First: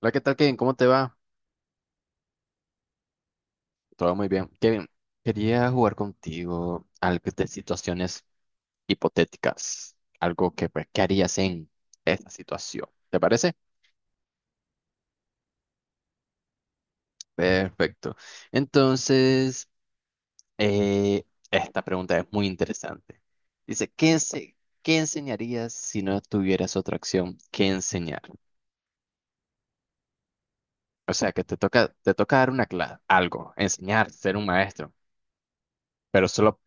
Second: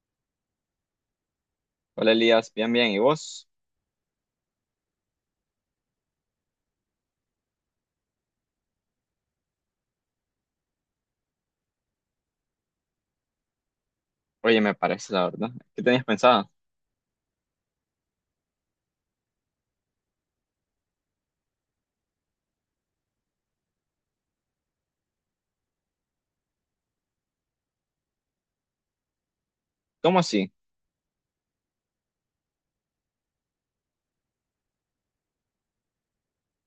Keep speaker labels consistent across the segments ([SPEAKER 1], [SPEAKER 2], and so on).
[SPEAKER 1] Hola, ¿qué tal, Kevin? ¿Cómo te va?
[SPEAKER 2] Hola Elías, bien, bien. ¿Y vos?
[SPEAKER 1] Todo muy bien. Kevin, quería jugar contigo algo de situaciones hipotéticas. Algo que, pues, ¿qué harías en esta situación? ¿Te parece?
[SPEAKER 2] Oye, me parece la verdad. ¿Qué tenías pensado?
[SPEAKER 1] Perfecto. Entonces, eh, esta pregunta es muy interesante. Dice, ¿qué enseñarías si no tuvieras otra acción que enseñar?
[SPEAKER 2] ¿Cómo así?
[SPEAKER 1] O sea, que te toca dar una clase, algo, enseñar, ser un maestro, pero solo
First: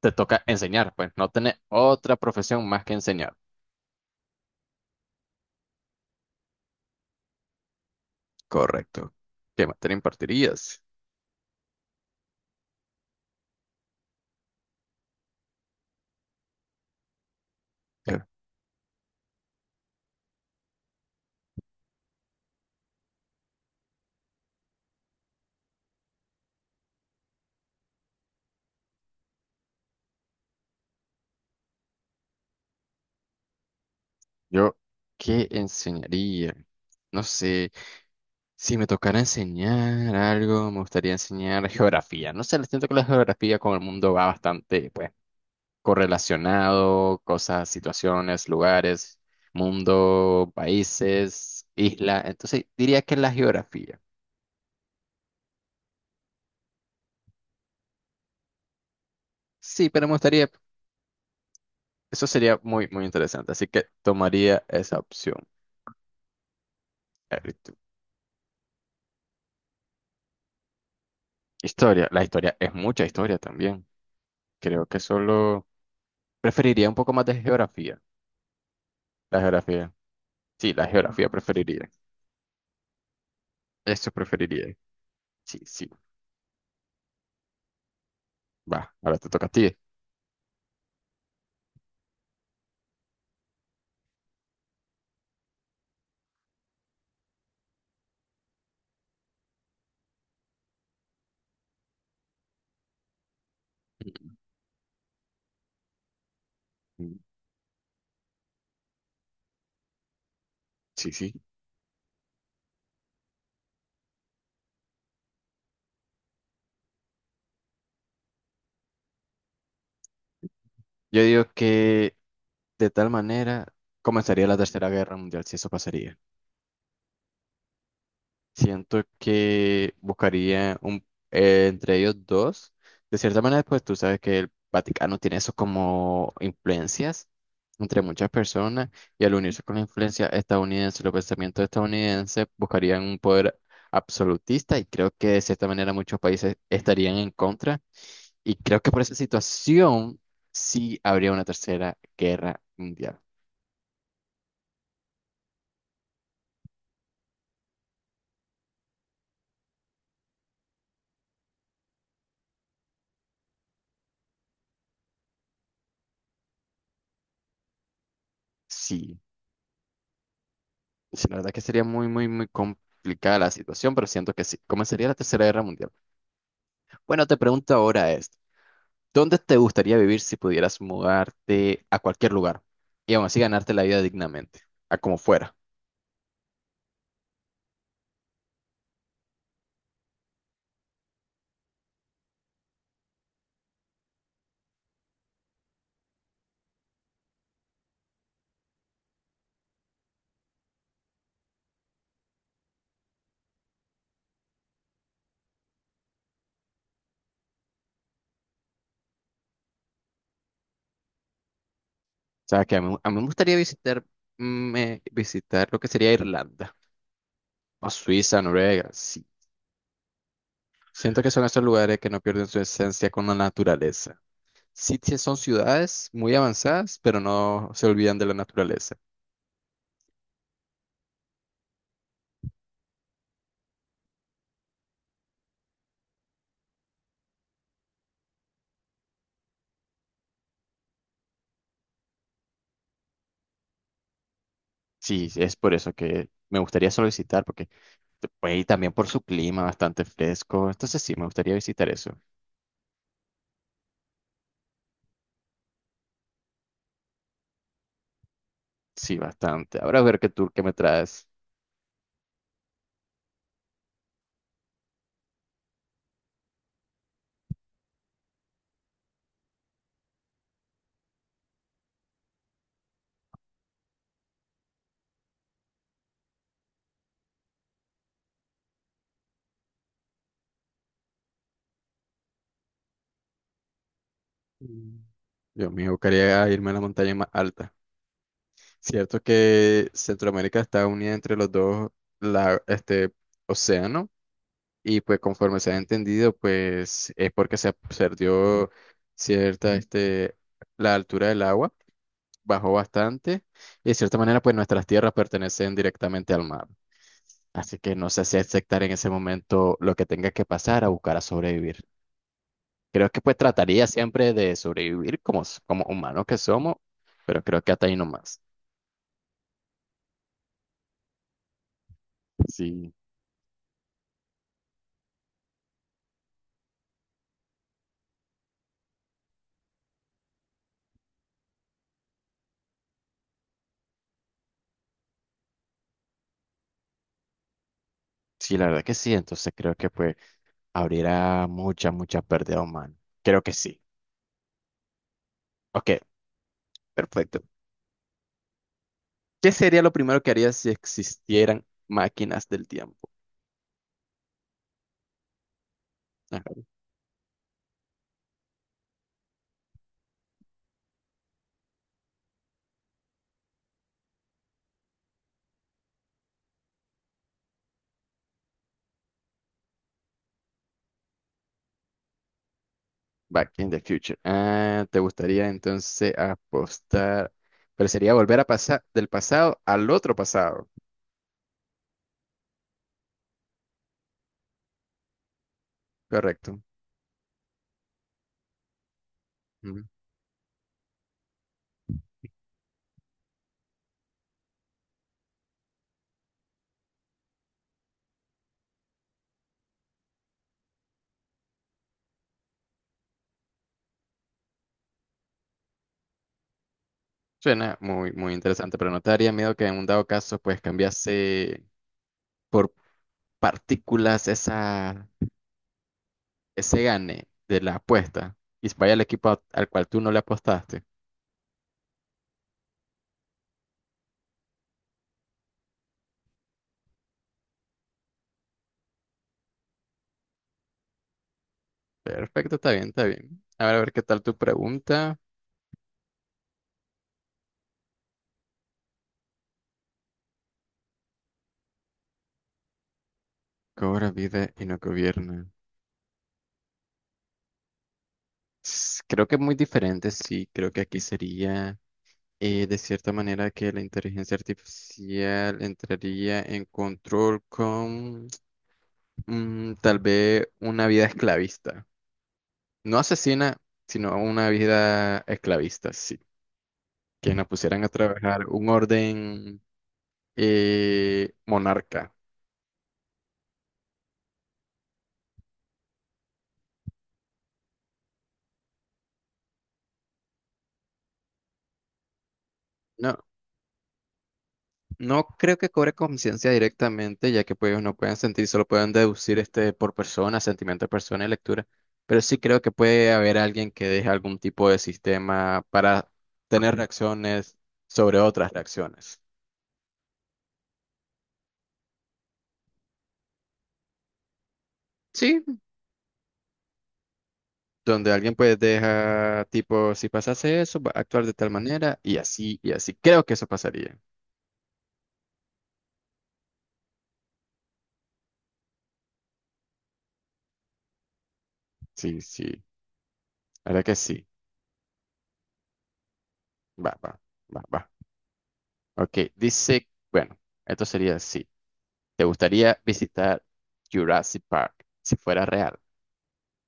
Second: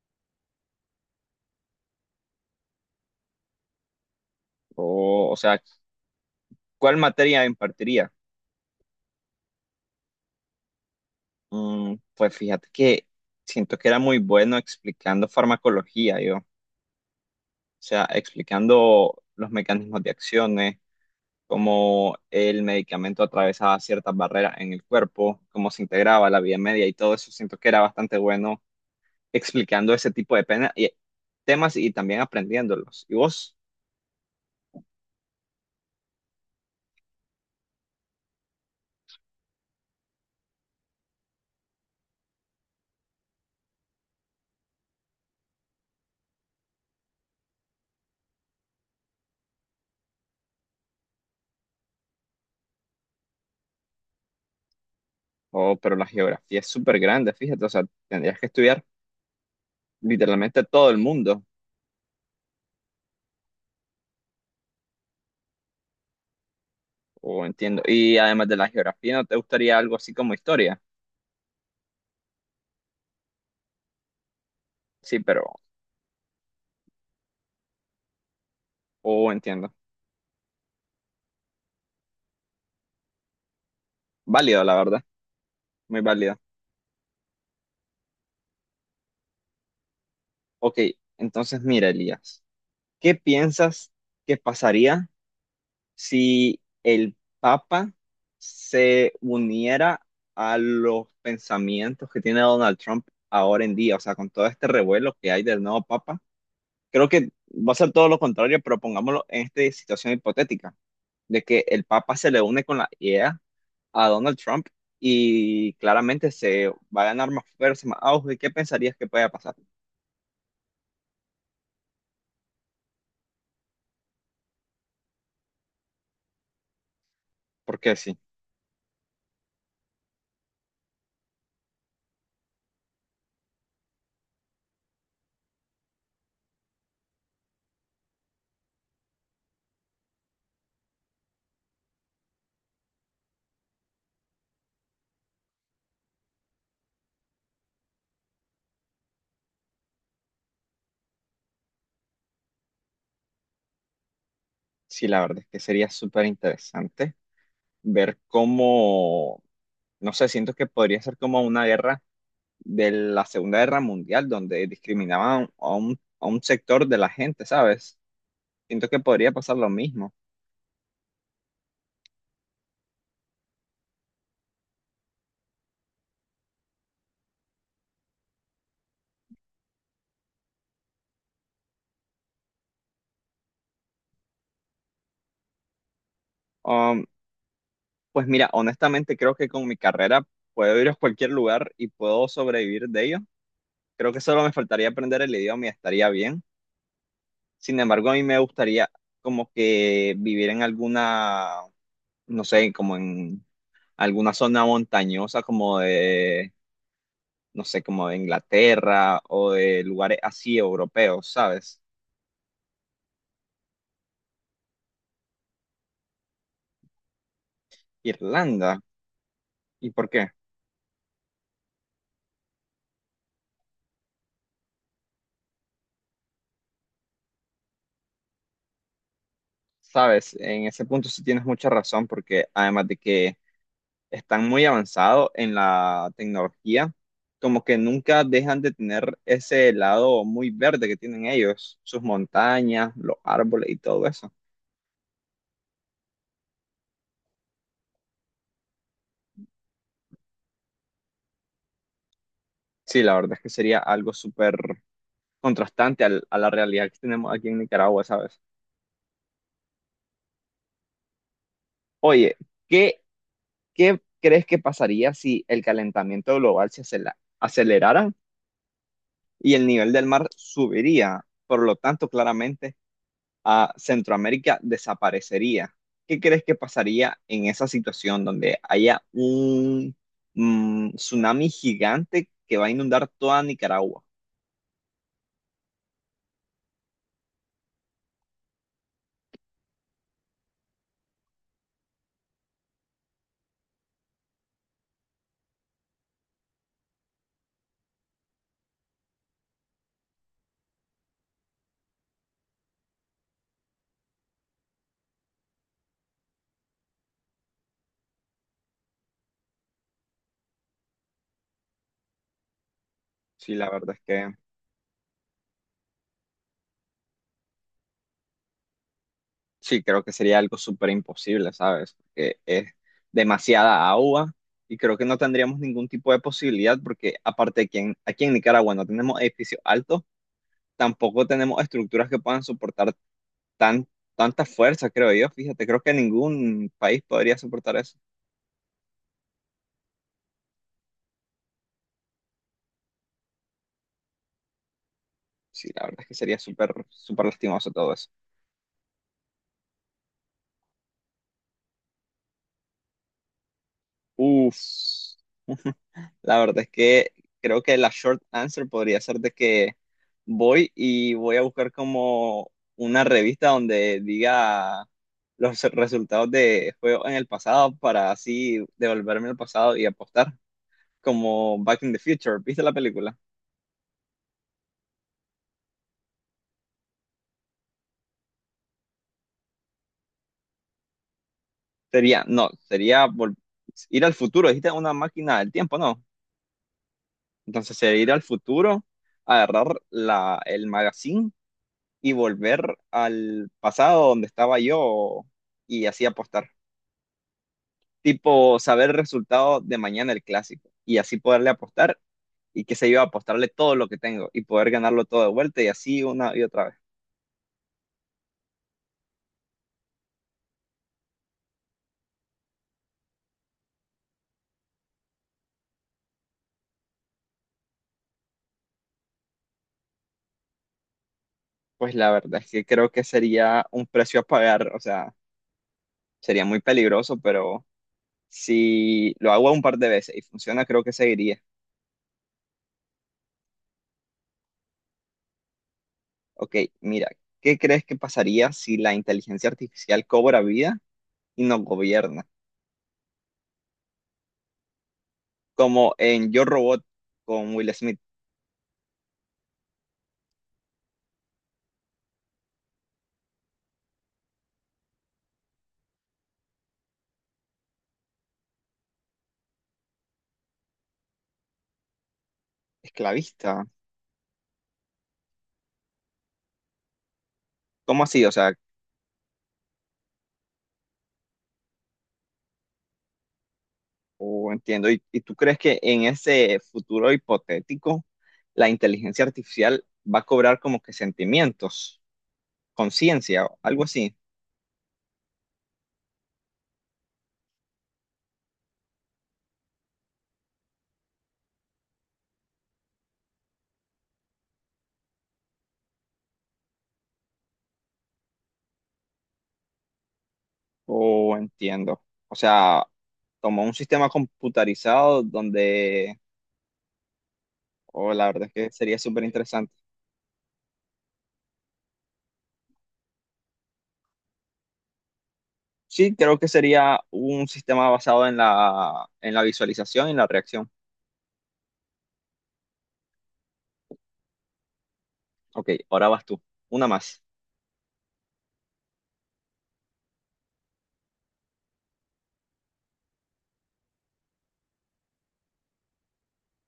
[SPEAKER 1] te toca enseñar, pues no tener otra profesión más que enseñar.
[SPEAKER 2] O sea, ¿cuál materia impartiría?
[SPEAKER 1] Correcto. ¿Qué materia impartirías?
[SPEAKER 2] Pues fíjate que siento que era muy bueno explicando farmacología, yo. O sea,
[SPEAKER 1] Claro.
[SPEAKER 2] explicando los mecanismos de acciones, cómo el medicamento atravesaba ciertas barreras en el cuerpo, cómo se integraba la vía media y todo eso. Siento que era bastante bueno explicando ese tipo de temas y también aprendiéndolos. ¿Y vos?
[SPEAKER 1] Yo, ¿qué enseñaría? No sé, si me tocara enseñar algo, me gustaría enseñar geografía. No sé, siento que la geografía con el mundo va bastante, pues, correlacionado, cosas, situaciones, lugares, mundo, países, isla. Entonces, diría que la geografía.
[SPEAKER 2] Oh, pero la geografía es súper grande, fíjate, o sea, tendrías que estudiar
[SPEAKER 1] Sí, pero me gustaría,
[SPEAKER 2] literalmente todo el mundo,
[SPEAKER 1] eso sería muy, muy interesante. Así que tomaría esa opción. Eh,
[SPEAKER 2] o entiendo. Y además de la geografía, ¿no te gustaría algo así como historia?
[SPEAKER 1] Historia, la historia es mucha historia también. Creo que
[SPEAKER 2] Sí, pero,
[SPEAKER 1] solo preferiría un poco más de geografía.
[SPEAKER 2] oh,
[SPEAKER 1] La
[SPEAKER 2] entiendo.
[SPEAKER 1] geografía. Sí, la geografía preferiría. Eso
[SPEAKER 2] Válido,
[SPEAKER 1] preferiría.
[SPEAKER 2] la verdad,
[SPEAKER 1] Sí, sí.
[SPEAKER 2] muy válido.
[SPEAKER 1] Va, ahora te toca a ti.
[SPEAKER 2] Ok, entonces mira, Elías, ¿qué piensas que pasaría si el Papa se uniera a los pensamientos que tiene Donald Trump ahora en día? O sea, con todo este revuelo que hay del nuevo Papa. Creo
[SPEAKER 1] Mm,
[SPEAKER 2] que va a ser todo lo contrario, pero pongámoslo en esta situación hipotética,
[SPEAKER 1] sí, sí.
[SPEAKER 2] de que el Papa se le une con la idea a Donald Trump y claramente se va a ganar más fuerza, más auge. ¿Qué pensarías que pueda pasar?
[SPEAKER 1] Yo digo que de tal manera comenzaría la Tercera Guerra Mundial, si eso pasaría.
[SPEAKER 2] Porque sí,
[SPEAKER 1] Siento que buscaría un, entre ellos dos. De cierta manera, pues tú sabes que el Vaticano tiene eso como influencias entre muchas personas y al unirse con la influencia estadounidense, los pensamientos estadounidenses buscarían un poder absolutista y creo que de cierta manera muchos países estarían en contra y creo que por esa situación sí habría una tercera guerra mundial.
[SPEAKER 2] sí, la verdad es que sería súper interesante ver cómo, no sé, siento que podría ser como una guerra de la Segunda Guerra Mundial, donde discriminaban a a un sector de la gente, ¿sabes? Siento que
[SPEAKER 1] Sí.
[SPEAKER 2] podría pasar lo mismo.
[SPEAKER 1] Sí, la verdad que sería muy, muy, muy complicada la situación, pero siento que sí. Comenzaría la Tercera Guerra Mundial. Bueno, te pregunto ahora es ¿dónde te gustaría vivir si pudieras mudarte a cualquier lugar y aún así ganarte la vida dignamente, a como fuera?
[SPEAKER 2] Um, Pues mira, honestamente creo que con mi carrera puedo ir a cualquier lugar y puedo sobrevivir de ello. Creo que solo me faltaría aprender el idioma y estaría bien. Sin embargo, a mí me gustaría como que vivir en alguna, no sé, como en alguna zona montañosa, como de, no sé, como de Inglaterra o de lugares así europeos, ¿sabes?
[SPEAKER 1] O sea, que a mí me gustaría visitar, visitar lo que sería Irlanda o Suiza,
[SPEAKER 2] Irlanda.
[SPEAKER 1] Noruega, sí.
[SPEAKER 2] ¿Y por qué?
[SPEAKER 1] Siento que son esos lugares que no pierden su esencia con la naturaleza. Sí, sí son ciudades muy avanzadas, pero no se olvidan de la naturaleza.
[SPEAKER 2] ¿Sabes? En ese punto sí tienes mucha razón, porque además de que están muy avanzados en la tecnología, como que nunca dejan de tener ese lado muy verde que tienen ellos, sus montañas, los árboles y todo eso.
[SPEAKER 1] Sí, es por eso que me gustaría solo visitar, porque pues, y también por su clima bastante fresco. Entonces sí, me gustaría visitar eso.
[SPEAKER 2] Sí, la verdad es que sería algo súper contrastante al- a la realidad que tenemos aquí en Nicaragua, ¿sabes?
[SPEAKER 1] Sí, bastante. Ahora a ver qué tour que me traes.
[SPEAKER 2] Oye, ¿qué, ¿qué crees que pasaría si el calentamiento global se acela- acelerara y el nivel del mar subiría? Por lo tanto, claramente a Centroamérica desaparecería. ¿Qué crees que pasaría en esa situación donde haya un tsunami gigante que va a inundar toda Nicaragua?
[SPEAKER 1] Mm. Yo me buscaría irme a la montaña más alta. Cierto que Centroamérica está unida entre los dos, la, este, océano, y pues conforme se ha entendido, pues es porque se perdió cierta, este, la altura del agua. Bajó bastante y de cierta manera pues nuestras tierras pertenecen directamente al mar. Así que no sé si aceptar en ese momento lo que tenga que pasar a buscar a sobrevivir. Creo que pues
[SPEAKER 2] Sí, la
[SPEAKER 1] trataría
[SPEAKER 2] verdad es que
[SPEAKER 1] siempre de sobrevivir como, como humanos que somos, pero creo que hasta ahí nomás.
[SPEAKER 2] sí, creo que sería algo súper imposible, ¿sabes? Porque es
[SPEAKER 1] Sí,
[SPEAKER 2] demasiada agua y creo que no tendríamos ningún tipo de posibilidad porque aparte de que en- aquí en Nicaragua no tenemos edificios altos, tampoco tenemos estructuras que puedan soportar tan, tanta fuerza, creo yo. Fíjate, creo que ningún país podría soportar eso.
[SPEAKER 1] sí, la verdad que sí. Entonces creo que pues abrirá mucha, mucha pérdida humana. Creo que sí.
[SPEAKER 2] Sí, la
[SPEAKER 1] Ok,
[SPEAKER 2] verdad es que sería súper, súper
[SPEAKER 1] perfecto.
[SPEAKER 2] lastimoso todo eso.
[SPEAKER 1] ¿Qué sería lo primero que harías si existieran máquinas del tiempo?
[SPEAKER 2] Uf, la verdad es que creo que la short answer podría ser de que voy a buscar como una revista donde diga los resultados de juegos en el pasado para así devolverme al pasado y apostar, como Back in the Future. ¿Viste la película?
[SPEAKER 1] Back in the Future. Ah, ¿te gustaría entonces apostar? Pero sería volver a pasar del pasado al otro pasado.
[SPEAKER 2] Sería, no, sería vol- ir al futuro. Dijiste una máquina del tiempo, ¿no?
[SPEAKER 1] Correcto.
[SPEAKER 2] Entonces sería ir al futuro, agarrar
[SPEAKER 1] Ujú.
[SPEAKER 2] el magazine y volver al pasado donde estaba yo y así apostar. Tipo, saber el resultado de mañana el clásico y así poderle apostar y qué sé yo, apostarle todo lo que tengo y poder ganarlo todo de vuelta y así una y otra vez.
[SPEAKER 1] Suena muy, muy interesante, pero ¿no te daría miedo que en un dado caso pues cambiase por partículas esa, ese gane de la apuesta y vaya al equipo al cual tú no le apostaste?
[SPEAKER 2] Pues la verdad es que creo que sería un precio a pagar, o sea, sería muy peligroso, pero si lo hago un par de veces y funciona, creo que seguiría.
[SPEAKER 1] Perfecto, está bien, está bien. A ver qué tal tu pregunta.
[SPEAKER 2] Ok, mira, ¿qué crees que pasaría si la inteligencia artificial cobra vida y nos gobierna?
[SPEAKER 1] Cobra vida y no gobierna.
[SPEAKER 2] Como en Yo Robot con Will Smith,
[SPEAKER 1] Creo que es muy diferente, sí, creo que aquí sería... de cierta manera que la inteligencia artificial entraría en control con mm, tal vez una vida esclavista. No asesina,
[SPEAKER 2] esclavista.
[SPEAKER 1] sino una vida esclavista, sí. Que nos pusieran a
[SPEAKER 2] ¿Cómo así? O
[SPEAKER 1] trabajar
[SPEAKER 2] sea,
[SPEAKER 1] un orden monarca.
[SPEAKER 2] oh, entiendo. ¿Y tú crees que en ese futuro hipotético la inteligencia artificial va a cobrar como que sentimientos,
[SPEAKER 1] No,
[SPEAKER 2] conciencia, o algo así?
[SPEAKER 1] No creo que cobre conciencia directamente, ya que pues ellos no pueden sentir, solo pueden deducir este por persona, sentimiento de persona y lectura. Pero sí creo que puede haber alguien que deje algún tipo de sistema para tener reacciones sobre otras reacciones.
[SPEAKER 2] O entiendo. O sea, como un sistema computarizado
[SPEAKER 1] Sí,
[SPEAKER 2] donde,
[SPEAKER 1] donde
[SPEAKER 2] o la
[SPEAKER 1] alguien
[SPEAKER 2] verdad es
[SPEAKER 1] pues
[SPEAKER 2] que sería súper
[SPEAKER 1] deja
[SPEAKER 2] interesante.
[SPEAKER 1] tipo, si pasase eso, va a actuar de tal manera y así y así. Creo que eso pasaría.
[SPEAKER 2] Sí, creo que sería un sistema basado en en la visualización y en la reacción.
[SPEAKER 1] Sí, sí, la verdad que sí.
[SPEAKER 2] Ok, ahora vas tú. Una
[SPEAKER 1] Va, va,
[SPEAKER 2] más.
[SPEAKER 1] va. Ok, dice, bueno, esto sería así. ¿Te gustaría visitar Jurassic Park si fuera real?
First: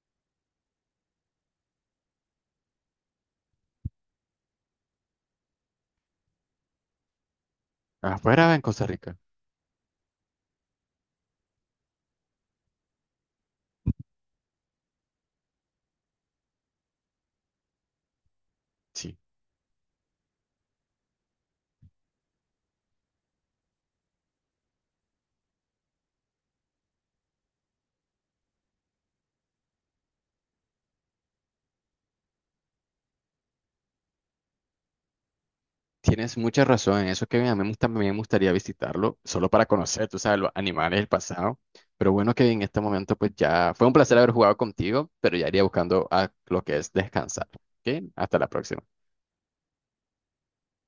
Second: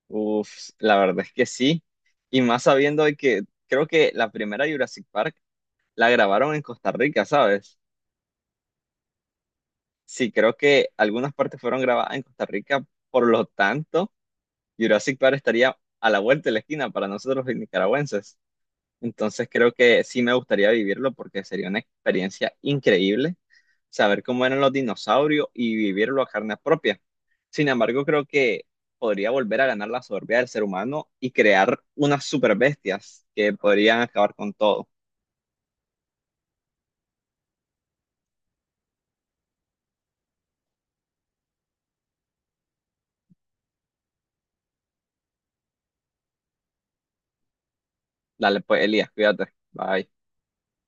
[SPEAKER 2] Uf, la verdad es que sí. Y más sabiendo de que creo que la primera Jurassic Park la grabaron en Costa Rica, ¿sabes?
[SPEAKER 1] Afuera en Costa Rica.
[SPEAKER 2] Sí, creo que algunas partes fueron grabadas en Costa Rica, por lo tanto, Jurassic Park estaría a la vuelta de la esquina para nosotros los nicaragüenses.
[SPEAKER 1] Sí.
[SPEAKER 2] Entonces creo que sí me gustaría vivirlo porque sería una experiencia increíble. Saber cómo eran los dinosaurios y vivirlo a carne propia. Sin embargo, creo que podría volver a ganar la soberbia del ser humano y crear unas super bestias que podrían acabar con todo.
[SPEAKER 1] Tienes mucha razón en eso que a mí también me gustaría visitarlo, solo para conocer, tú sabes, los animales del pasado. Pero bueno que en este momento pues ya fue un placer haber jugado contigo, pero ya iría buscando a lo que es descansar. ¿Ok? Hasta la
[SPEAKER 2] Dale,
[SPEAKER 1] próxima.
[SPEAKER 2] pues, Elías, cuídate. Bye.